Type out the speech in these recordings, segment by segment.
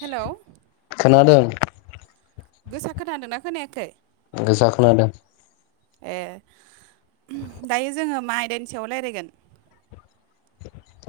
हेल' खोनादों गोसा खोनादों ना खोनायाखै गोसा खोनादों। ए दायो जोङो मा आयदानि सायाव रायज्लायगोन।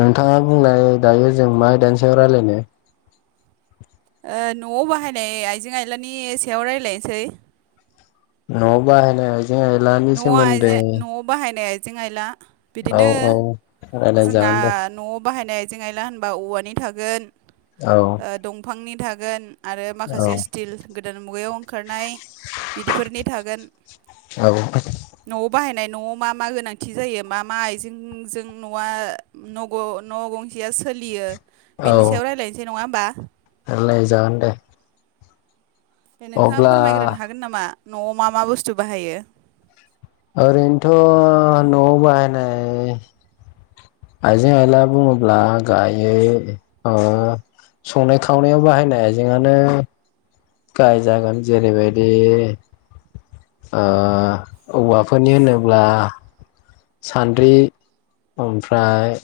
नोंथाङा बुंनाय दायो जों मा आयदानि सायाव रायज्लायनो। न'आव बाहायनाय आइजें आइलानि सायाव रायज्लायनोसै न'आव बाहायनाय आइजें आइलानि न'आव सोमोन्दै आइजें न'आव बाहायनाय आइजें आइला औ बिदिनो औ रायलाय जोंना जागोन दे न'आव बाहायनाय आ। आइजें आइला होनबा औवानि थागोन। औ ओ दंफांनि थागोन आरो औ माखासे स्टिल गोदान मुगायाव ओंखारनाय बिफोरनि। थागोन औ नोंथां न'आव बाहायनाय न'आव मा मा गोनांथि जायो मा मा आइजेंजों न'आ। नग न [unintelligible] ' गंसेया सोलियो औ बेनि सायाव रायज्लायनोसै नङा होमबा। रायलाय जागोन दे द [unintelligible] नोंथाङा अब्ला फोरमायग्रोनो हागोन नामा न'आव मा मा बुस्थु बाहायो। ओरैनोथ' न'आव बाहायनाय। आइजें आइला बुङोब्ला गाहायै ओ संनाय खावनायाव बाहायनाय आइजेंआनो गाय [unintelligible] जागोन जेरैबायदि औवाफोरनि होनोब्ला। सान्द्रि ओमफ्राय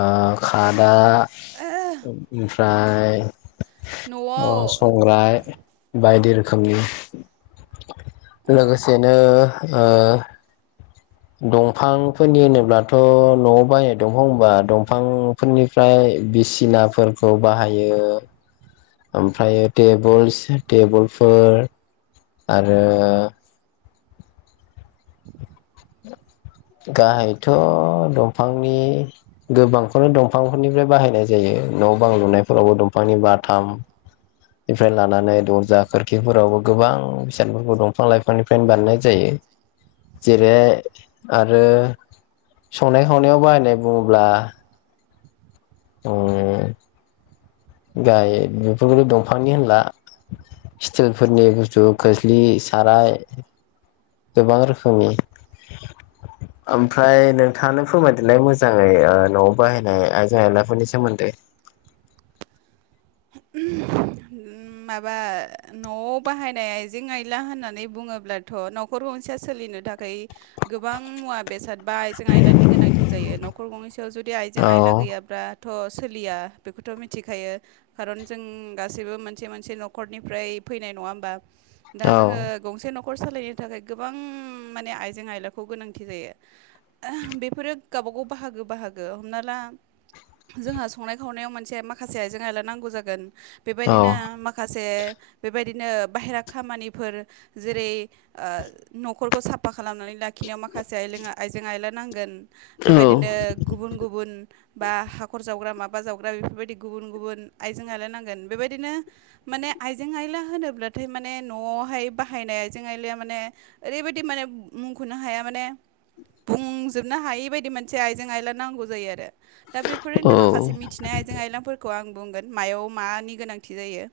ओ खादा ओमफ्राय। न'आव ओ संग्राय बायदि रोखोमनि औ लोगोसे नो। दंफांफोरनि होनोब्लाथ' न'आव बाहायनाय दंफां होनबा दंफांफोरनिफ्राय। बिसिनाफोरखौ बाहायो ओमफ्राय टेबोल [unintelligible] टेबोलफोर आरो। गाहायथ' दंफांनि गोबांखौनो दंफांफोरनिफ्राय बाहायनाय जायो न' बां लुनायफोरावबो दंफांनि बाथाम। इफ्राय लानानै दरजा खोरखिफोरावबो गोबां बिसादफोरखौ दंफां लाइफांनिफ्रायनो बानायनाय जायो। जेरैहाय आरो संनाय खावनायाव बाहायनाय बुङोब्ला। औ। ओम गाय बेफोरखौथ' दंफांनि होनला स्टिलफोरनि बुस्थु। खोस्लि, साराय गोबां रोखोमनि ओमफ्राय नोंथाङानो फोरमायदेरलाय मोजाङै न'आव बाहायनाय आइजें आयलाफोरनि सोमोन्दै। उम माबा न'आव बाहायनाय आइजें-आइला होननानै बुङोब्ला। थ' न'खर गंसेया सोलिनो थाखाय गोबां मुवा बेसाद बा आइजें आयलानि गोनांथि जायो न'खर गंनै सायाव जुदि आइजें औ आयला गैयाब्ला। थ' सोलिया बेखौथ' मिथिखायो। खारन जों गासैबो मोनसे मोनसे न'खरनिफ्राय फैनाय नङा होमबा दा औ जोङो। गंसे न'खर सालायनो थाखाय गोबां माने आइजें आयलाखौ गोनांथि जायो। बेफोरो गावबागाव बाहागो बाहागो हमना ला। जोंहा संनाय खावनायाव मोनसे माखासे आइजें आइला लानांगौ नांगौ जागोन बे औ बायदिनो माखासे बेबायदिनो बाहेरा खामानिफोर जेरै ओ न'खरखौ साफा खालामनानै लाखिनायाव माखासे आइजें आयला नांगोन। बेबायदिनो। गुबुन गुबुन बा हाखर जावग्रा माबा जावग्रा बेफोर बायदि गुबुन गुबुन। आइजें आलाय नांगोन बे बायदिनो माने आइजें-आइला होनोब्लाथाय माने न'आवहाय बाहायनाय आइजें आइलाया माने। ओरैबायदि माने मुंख'नो हाया माने बुंजोबनो हायि बायदि मोनसे आइजें-आइला नांगौ जायो आरो दा औ बेफोरनो माखासे मिथिनाय आइजें आइलांफोरखौ आं बुंगोन। मायाव मानि गोनांथि जायो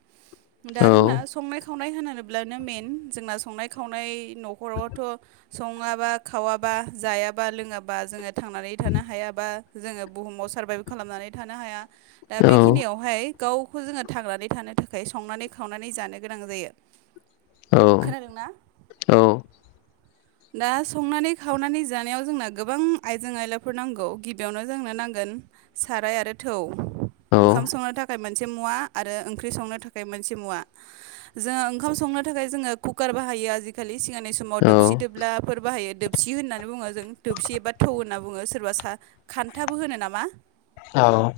दा औ जोंना संनाय-खावनाय़ खावनाय होनोब्लानो मेेन जोंना संनाय-खावनाय न'खरावथ' सङाबा खावाबा जायाबा लोङाबा जोङो थांनानै थानो हायाबा। जोङो बुहुमाव सार्भाइभ खालामनानै थानो हाया दा औ बेखिनियाव गावखौ जोङो थांनानै थानो थाखाय संनानै खावनानै जानो गोनां जायो। खोनादोंना? [inaudible] दा संनानै-खावनानै जानायाव जोंना गोबां आइजें आइलाफोर नांगौ गिबियावनो जोंनो नांगोन। साराय आरो थौ ओंखाम संनो सनो थाखाय मोनसे मुवा आरो ओंख्रि संनो थाखाय मोनसे मुवा जोङो ओंखाम संनो थाखाय जोङो कुकार बाहायो आजिखालि सिगांनि समाव औ दोबसि दोब्लाफोर बाहायो दोबसि होननानै बुङो जों दोबसि एबा थौ होनना बुङो सोरबा सा खान्थाबो होनो नामा? औ।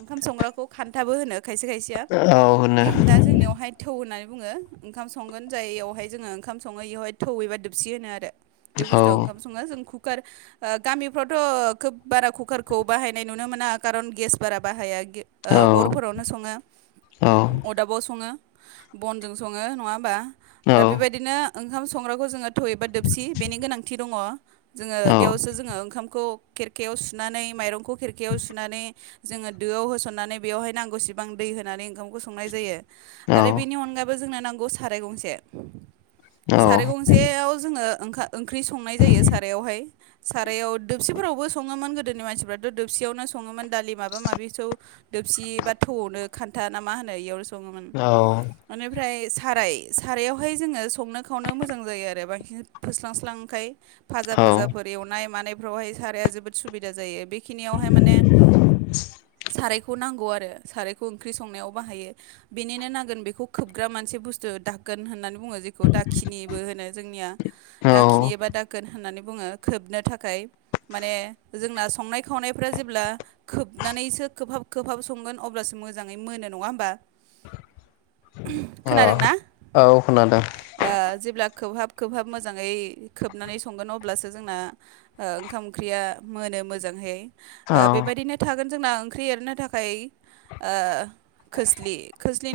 ओंखाम संग्राखौ खान्थाबो होनो खायसे खायसेया औ होनो दा जोंनियावहाय। थौ होननानै बुङो ओंखाम संगोन जाययावहाय जोङो ओंखाम सङो बेयावहाय थौयैबा दोबसि होनो आरो। बे औ बुस्थुआव ओंखाम सङा जों कुकार गामिफ्रावथ' खोब बारा कुकारखौ बाहायनाय नुनो मोना खारन गेस बारा बाहाया। औ अरफोरावनो सङो। औ अरदाबाव सङो बनजों सङो नङा होमबा दा बे बायदिनो ओंखाम संग्राखौ जोङो थाय एबा दोबसि बेनि गोनांथि दङ जोङो औ बेयावसो जोङो ओंखामखौ खेरखायाव सुनानै माइरंखौ खेरखायाव सुनानै जोङो दोआव होसन नानै बेयाव नांगौ सिबां दै होनानै आरो बेनि अनगायै जोंनो नांगौ साराय गंसे साराय गंसेयाव जोंनो ओं ओंख्रि संनाय जायो सारायावहाय। सारायाव दोबसिफोरावबो सङोमोन गोदोनि मानसिफ्राथ' दोबसियावनो सङोमोन दालि माबा माबिखौ दोबसि बा थौआवनो खान्था ना मा होनो बेयावनो औ सङोमोन। बेनिफ्राय साराय सारायावहाय जोङो संनो खावनो मोजां जायो आरो बांसिन फोस्लांस्लांखाय। फाजा फाजाफोर एवनाय मानायफोरावहाय साराया जोबोद सुबिदा जायो बे बेखिनियावहाय माने सारायखौ नांगौ आरो सारायखौ ओंख्रि संनायाव बाहायो। बेनिनो नांगोन बेखौ खोबग्रा मोनसे बुस्थु दागोन होननानै बुङो जेखौ दाखिनिबो होनो जोंनिया औ दाखिनि एबा दागोन होननानै बुङो खोबनो थाखाय माने जोंना संनाय खावनायफ्रा जेब्ला खोबनानैसो खोबहाब खोबहाब संगोन अब्लासो मोजाङै मोनो नङा होमबा? खोनादों ना? औ खोनादों जेब्ला खोबहाब खोबहाब मोजाङै खोबनानै संगोन अब्लासो जोंना ओंखाम ओंख्रिया मोनो मोजांहै औ बेबायदिनो थागोन जोंना ओंख्रि एरनो थाखाय खोस्लि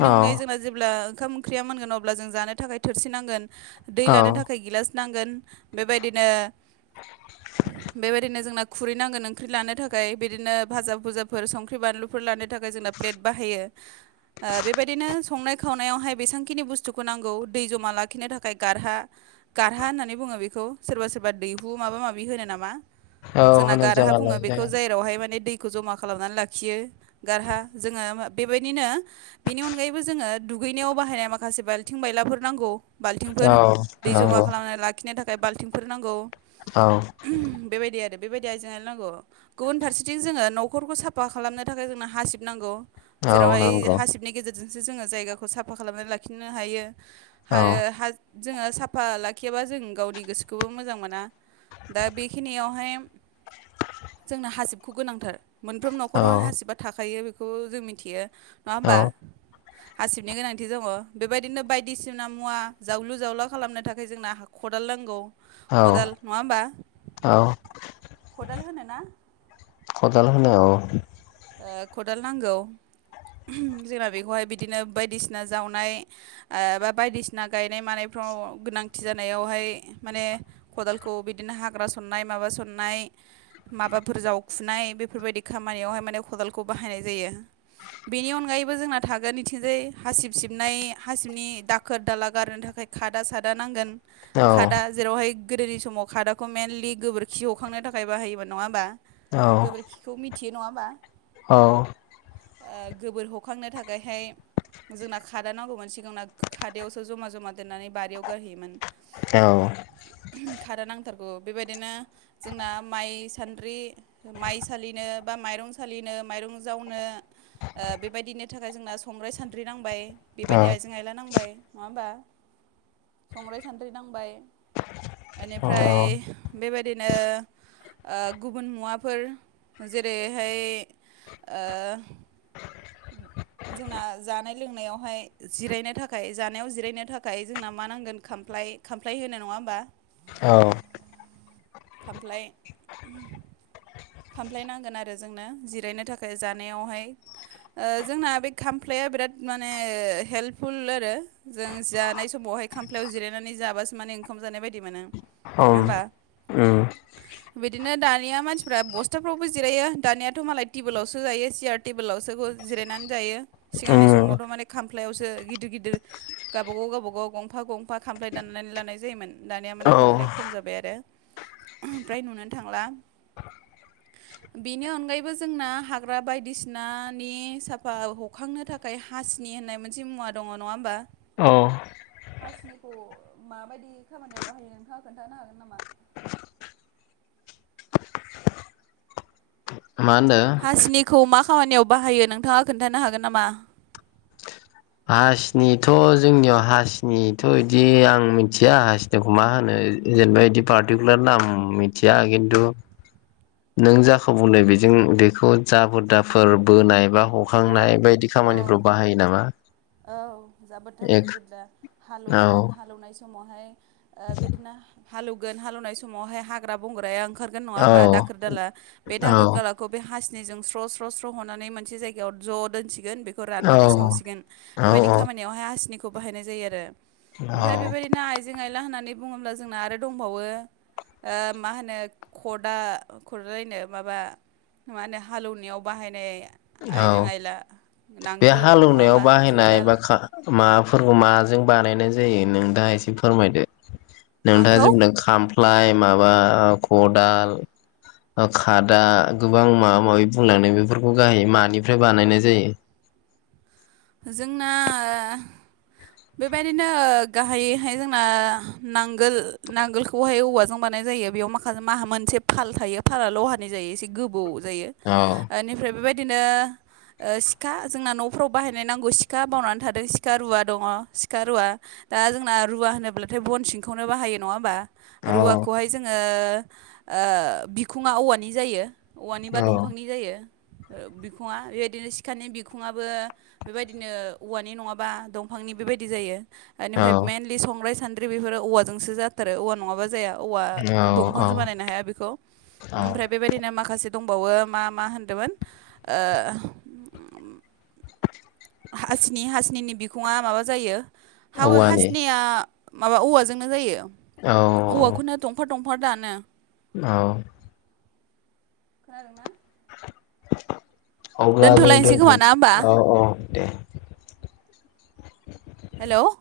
औ अनगायै जोंना जेब्ला ओंखाम ओंख्रिया मोनगोन अब्ला जों जानो थाखाय थोरसि नांगोन। दै औ लानो थाखाय गिलास नांगोन बेबायदिनो बेबायदिनो जोंना खुरैनांगोन ओंख्रि लानो थाखाय बिदिनो भाजा भुजाफोर संख्रि बानलुफोर लानो‌ [unintelligible] बारहोयो बेफोरबादिनो संनाय खावनायावहाय बेसेबांखिनि बुस्थुखौ नांगौ दै जमा लाखिनो थाखाय गारहा गारहा होननानै बुङो बेखौ सोरबा सोरबा दैहु माबा माबि होनो नामा? जोंना होनो गारहा बुङो जागालाय बेखौ जागा जेरावहाय माने दैखौ जमा खालामनानै लाखि खियो गारहा जोङो बेबायदिनो बेनि अनगायैबो जोङो दुगैनायाव बाहायनाय माखासे बाल्थिं बायलाफोर नांगौ। बाल्थिंफोर औ दै जमा खालामनानै लाखिनो थाखाय बाल्थिंफोर नांगौ। औ। बेबायदि आरो बेबायदि आइजें आइलल नांगौ गुबुन फारसेथि जो न'खरखौ साफ साफा खालामनो थाखाय जोंनो हासिब नांगौ जेरावहाय नंगौ हासिबनि गेजेरजों जोंसो जोङो जायगाखौ साफा खालामनानै लाखिनो हायो औ नंगौ औ आरो हा जोङो साफा लाखियाबा जों गावनि गोसोखौबो मोजां मोना। दा बेखिनियावहाय जोंनो हासिबखौ गोनांथार मोनफ्रोम औ न'खराव हासिबा थाखायो बेखौ जों मिथियो नङा औ होमबा? हासिबनि गोनांथि दङ बेबायदिनो बायदिसिना मुवा जावलु जावला खालामनो थाखाय जोंना हा‌ खदाल नांगौ औ खदाल नङा होमबा औ खदाल होनो ना। खदाल होन औ। खदाल नांगौ जोंना बेखौहाय बिदिनो बायदिसिना जावनाय बा बायदिसिना गायनाय मानायफ्राव गोनांथि जानायावहाय माने खदालखौ बिदिनो हाग्रा सननाय माबा सननाय माबाफोर जावखुनाय बेफोरबायदि खामानियावहाय माने खदालखौ बाहायनाय जायो। बेनि अनगायैबो जोंना थागोन बिथिंजाय हासिब सिबनाय हासिबनि दाखोर दाला गारनो थाखाय खादा सादा नांगोन औ खादा जेरावहाय गोदोनि समाव खादाखौ मेेनलि गोबोरखि हखांनो थाखाय बाहायोम नङा होमबा? औ गोबोरखिखौ मिथियो नङा‌ होमबा? औ। गोबोर हखांनो थाखायहाय जोंना खादा नांगौमोन सिगांना खादायावसो जमा जमा दोन्नानै बारियाव गारहैयोमोन। औ। खारो नांथारगौ बेबायदिनो जोंना माइ सान्द्रि माइ सलिनो बा माइरं सालिनो माइरं जावनो बेबायदिनि थाखाय जोंना संग्राय सान्द्रि नांबाय। बेबायदि आइजें आयला नांबाय नङा होमबा संग्राय सानद्रि नांबाय बेनिफ्राय बेबायदिनो ओ गुबुन मुवाफोर जेरै ओ जोंना जानाय लोंनायावहाय जिरायनो थाखाय जानायाव जिरायनो थाखाय जोंना मा नांगोन खामफ्लाय खामफ्लाय होनो नङा होनोमबा औ खामफ्लाय खामफ्लाय नांगोन आरो जोंनो जिरायनो थाखाय जानायावहाय ओ जोंना बे खामफ्लाया बिराद माने हेल्पफुल आरो जों जानाय समावहाय खामफ्लायाव जिरायनानै जाबासो माने ओंखाम जानाय बायदि मोनो। औ‌ नङा होमबा उम बिदिनो दानिया मानसिफ्रा बसथाफ्रावबो जिरायो दानियाथ' मालाय टेबोलावसो जायो सियार टेबोलावसो जिरायनानै जायो उम सिगांनि समावथ' माने खाम फ्लायावसो गिदिर गिदिर गावबाागाव गावबागाव गंफा गंफा खामफ्लाय दाननानै लानाय जायोमोन। दानिया औ माने खामफ्लाया खम जाबाय आरो फ्राय नुनो थांला। बेनि अनगायैबो जोंना हाग्रा बायदिसिना नि साफा हखांनो थाखाय हासिनि होननाय मोनसे मुवा दङ नङा होमबा औ हासिनिखौ माबायदि खामानियाव बाहायो नोंथाङा खोन्थानो हागोन नामा? मा होनदों हासिनिखौ मा खामानियाव बाहायो नोंथाङा खोन्थानो हागोन नामा? हासिनिथ' जोंनियाव हासिनिथ' बिदि आं मिथिया हासि मा होनो जेनेबा बिदि पार्टिकुलार नाम मिथिया खिनथु नों जाखौ बुंदों बेजों बेखौ जाबोर दाफोर बोनाय बा ह अ खांनाय बायदि अ खामानिफ्राव बाहायो नामा? औ जाबोर थाफोर एक जेब्ला हाल एवगोन औ हाल‌ एवनाय समावहाय बिदिनो हाल एवगोन हाल एवनाय समावहाय हाग्रा बंग्राया ओंखार गोन नङा औ होनबा दाखोर दाला बे औ दाखोर दाला खौ बे हाासनिजों स्र' स्र' स्र' हनानै मोनसे जायगायाव ज' दोनसिगोन बेखौ रानबाथाय सावसिगोन बेबायदि औ खामानियावहाय हनिखौ बाहायनाय जायो आरो औ ओमफ्राय बेबायदिनो आइ आइजें आइला होननानै बुङोब्ला जोंना आरो दंबावो मा होनो खदा खदालायनो माबा मा होने हाल एवनायाव बाहायनाय औ आइजें आइला बे नांगोल हाल नङा एवनायाव होमबा बाहायनाय जुंगाल बाखा माबाफोरखौ माजों बानायनाय जायो नोंथाङा एसे फोरमायदो नोंथाङा माखौ जोंनो खामफ्लाय माबा ओ खदाल ओ खादा गोबां माबा माबि बुंनानै बेफोरखौ गाहायै मानिफ्राय बानायनाय जायो जोंना बेबायदिनो गाहायैहाय जोंना नांगोल नांगोलखौ खौहाय औवाजों बानाय जायो बेयाव माखासे मा मोनसे फाल थायो फालाया लहानि जायो एसे गोबौ जायो औ बेनिफ्राय बेबायदिनो सिखा जोंना न'फ्राव बाहायनाय नांगौ सिखा बावनानै थादों सिखा रुवा दङ सिखा रुवा दा जोंना रुवा होनोब्लाथाय बन सिंखौनो बाहायो नङा होमबा औ रुवाखौहाय जोङो ओ बिखुङा औवानि जायो औवानि बा औ दंफांनि जायो बिखुङा बेबायदिनो सिखानि बिखुङाबो बेबायदिनो औवानि नङाबा दंफांनि बेबायदि जायो बेनिफ्राय औ मेनलि बि संग्राय सान्द्रि बेफोर औवाजोंसो जाथारो औवा नङाबा जाया औवा दंफांजों औ बानायनो हाया बेखौ ओमफ्राय बेबायदि बिओदिनो माखासे दंबावो मा मा होनदोंमोन ओ हासिनि हासिनिनि बिखुङा माबा जायो हा औवानि हासिनिया माबा औवाजोंनो जायो औ औवाखौनो थंफा थंफा दानो औ खोनादों ना अब्ला जों दोनथ'लायनोसै खोमा ना होमबा दोनथनोसै औ औ दे हेलौ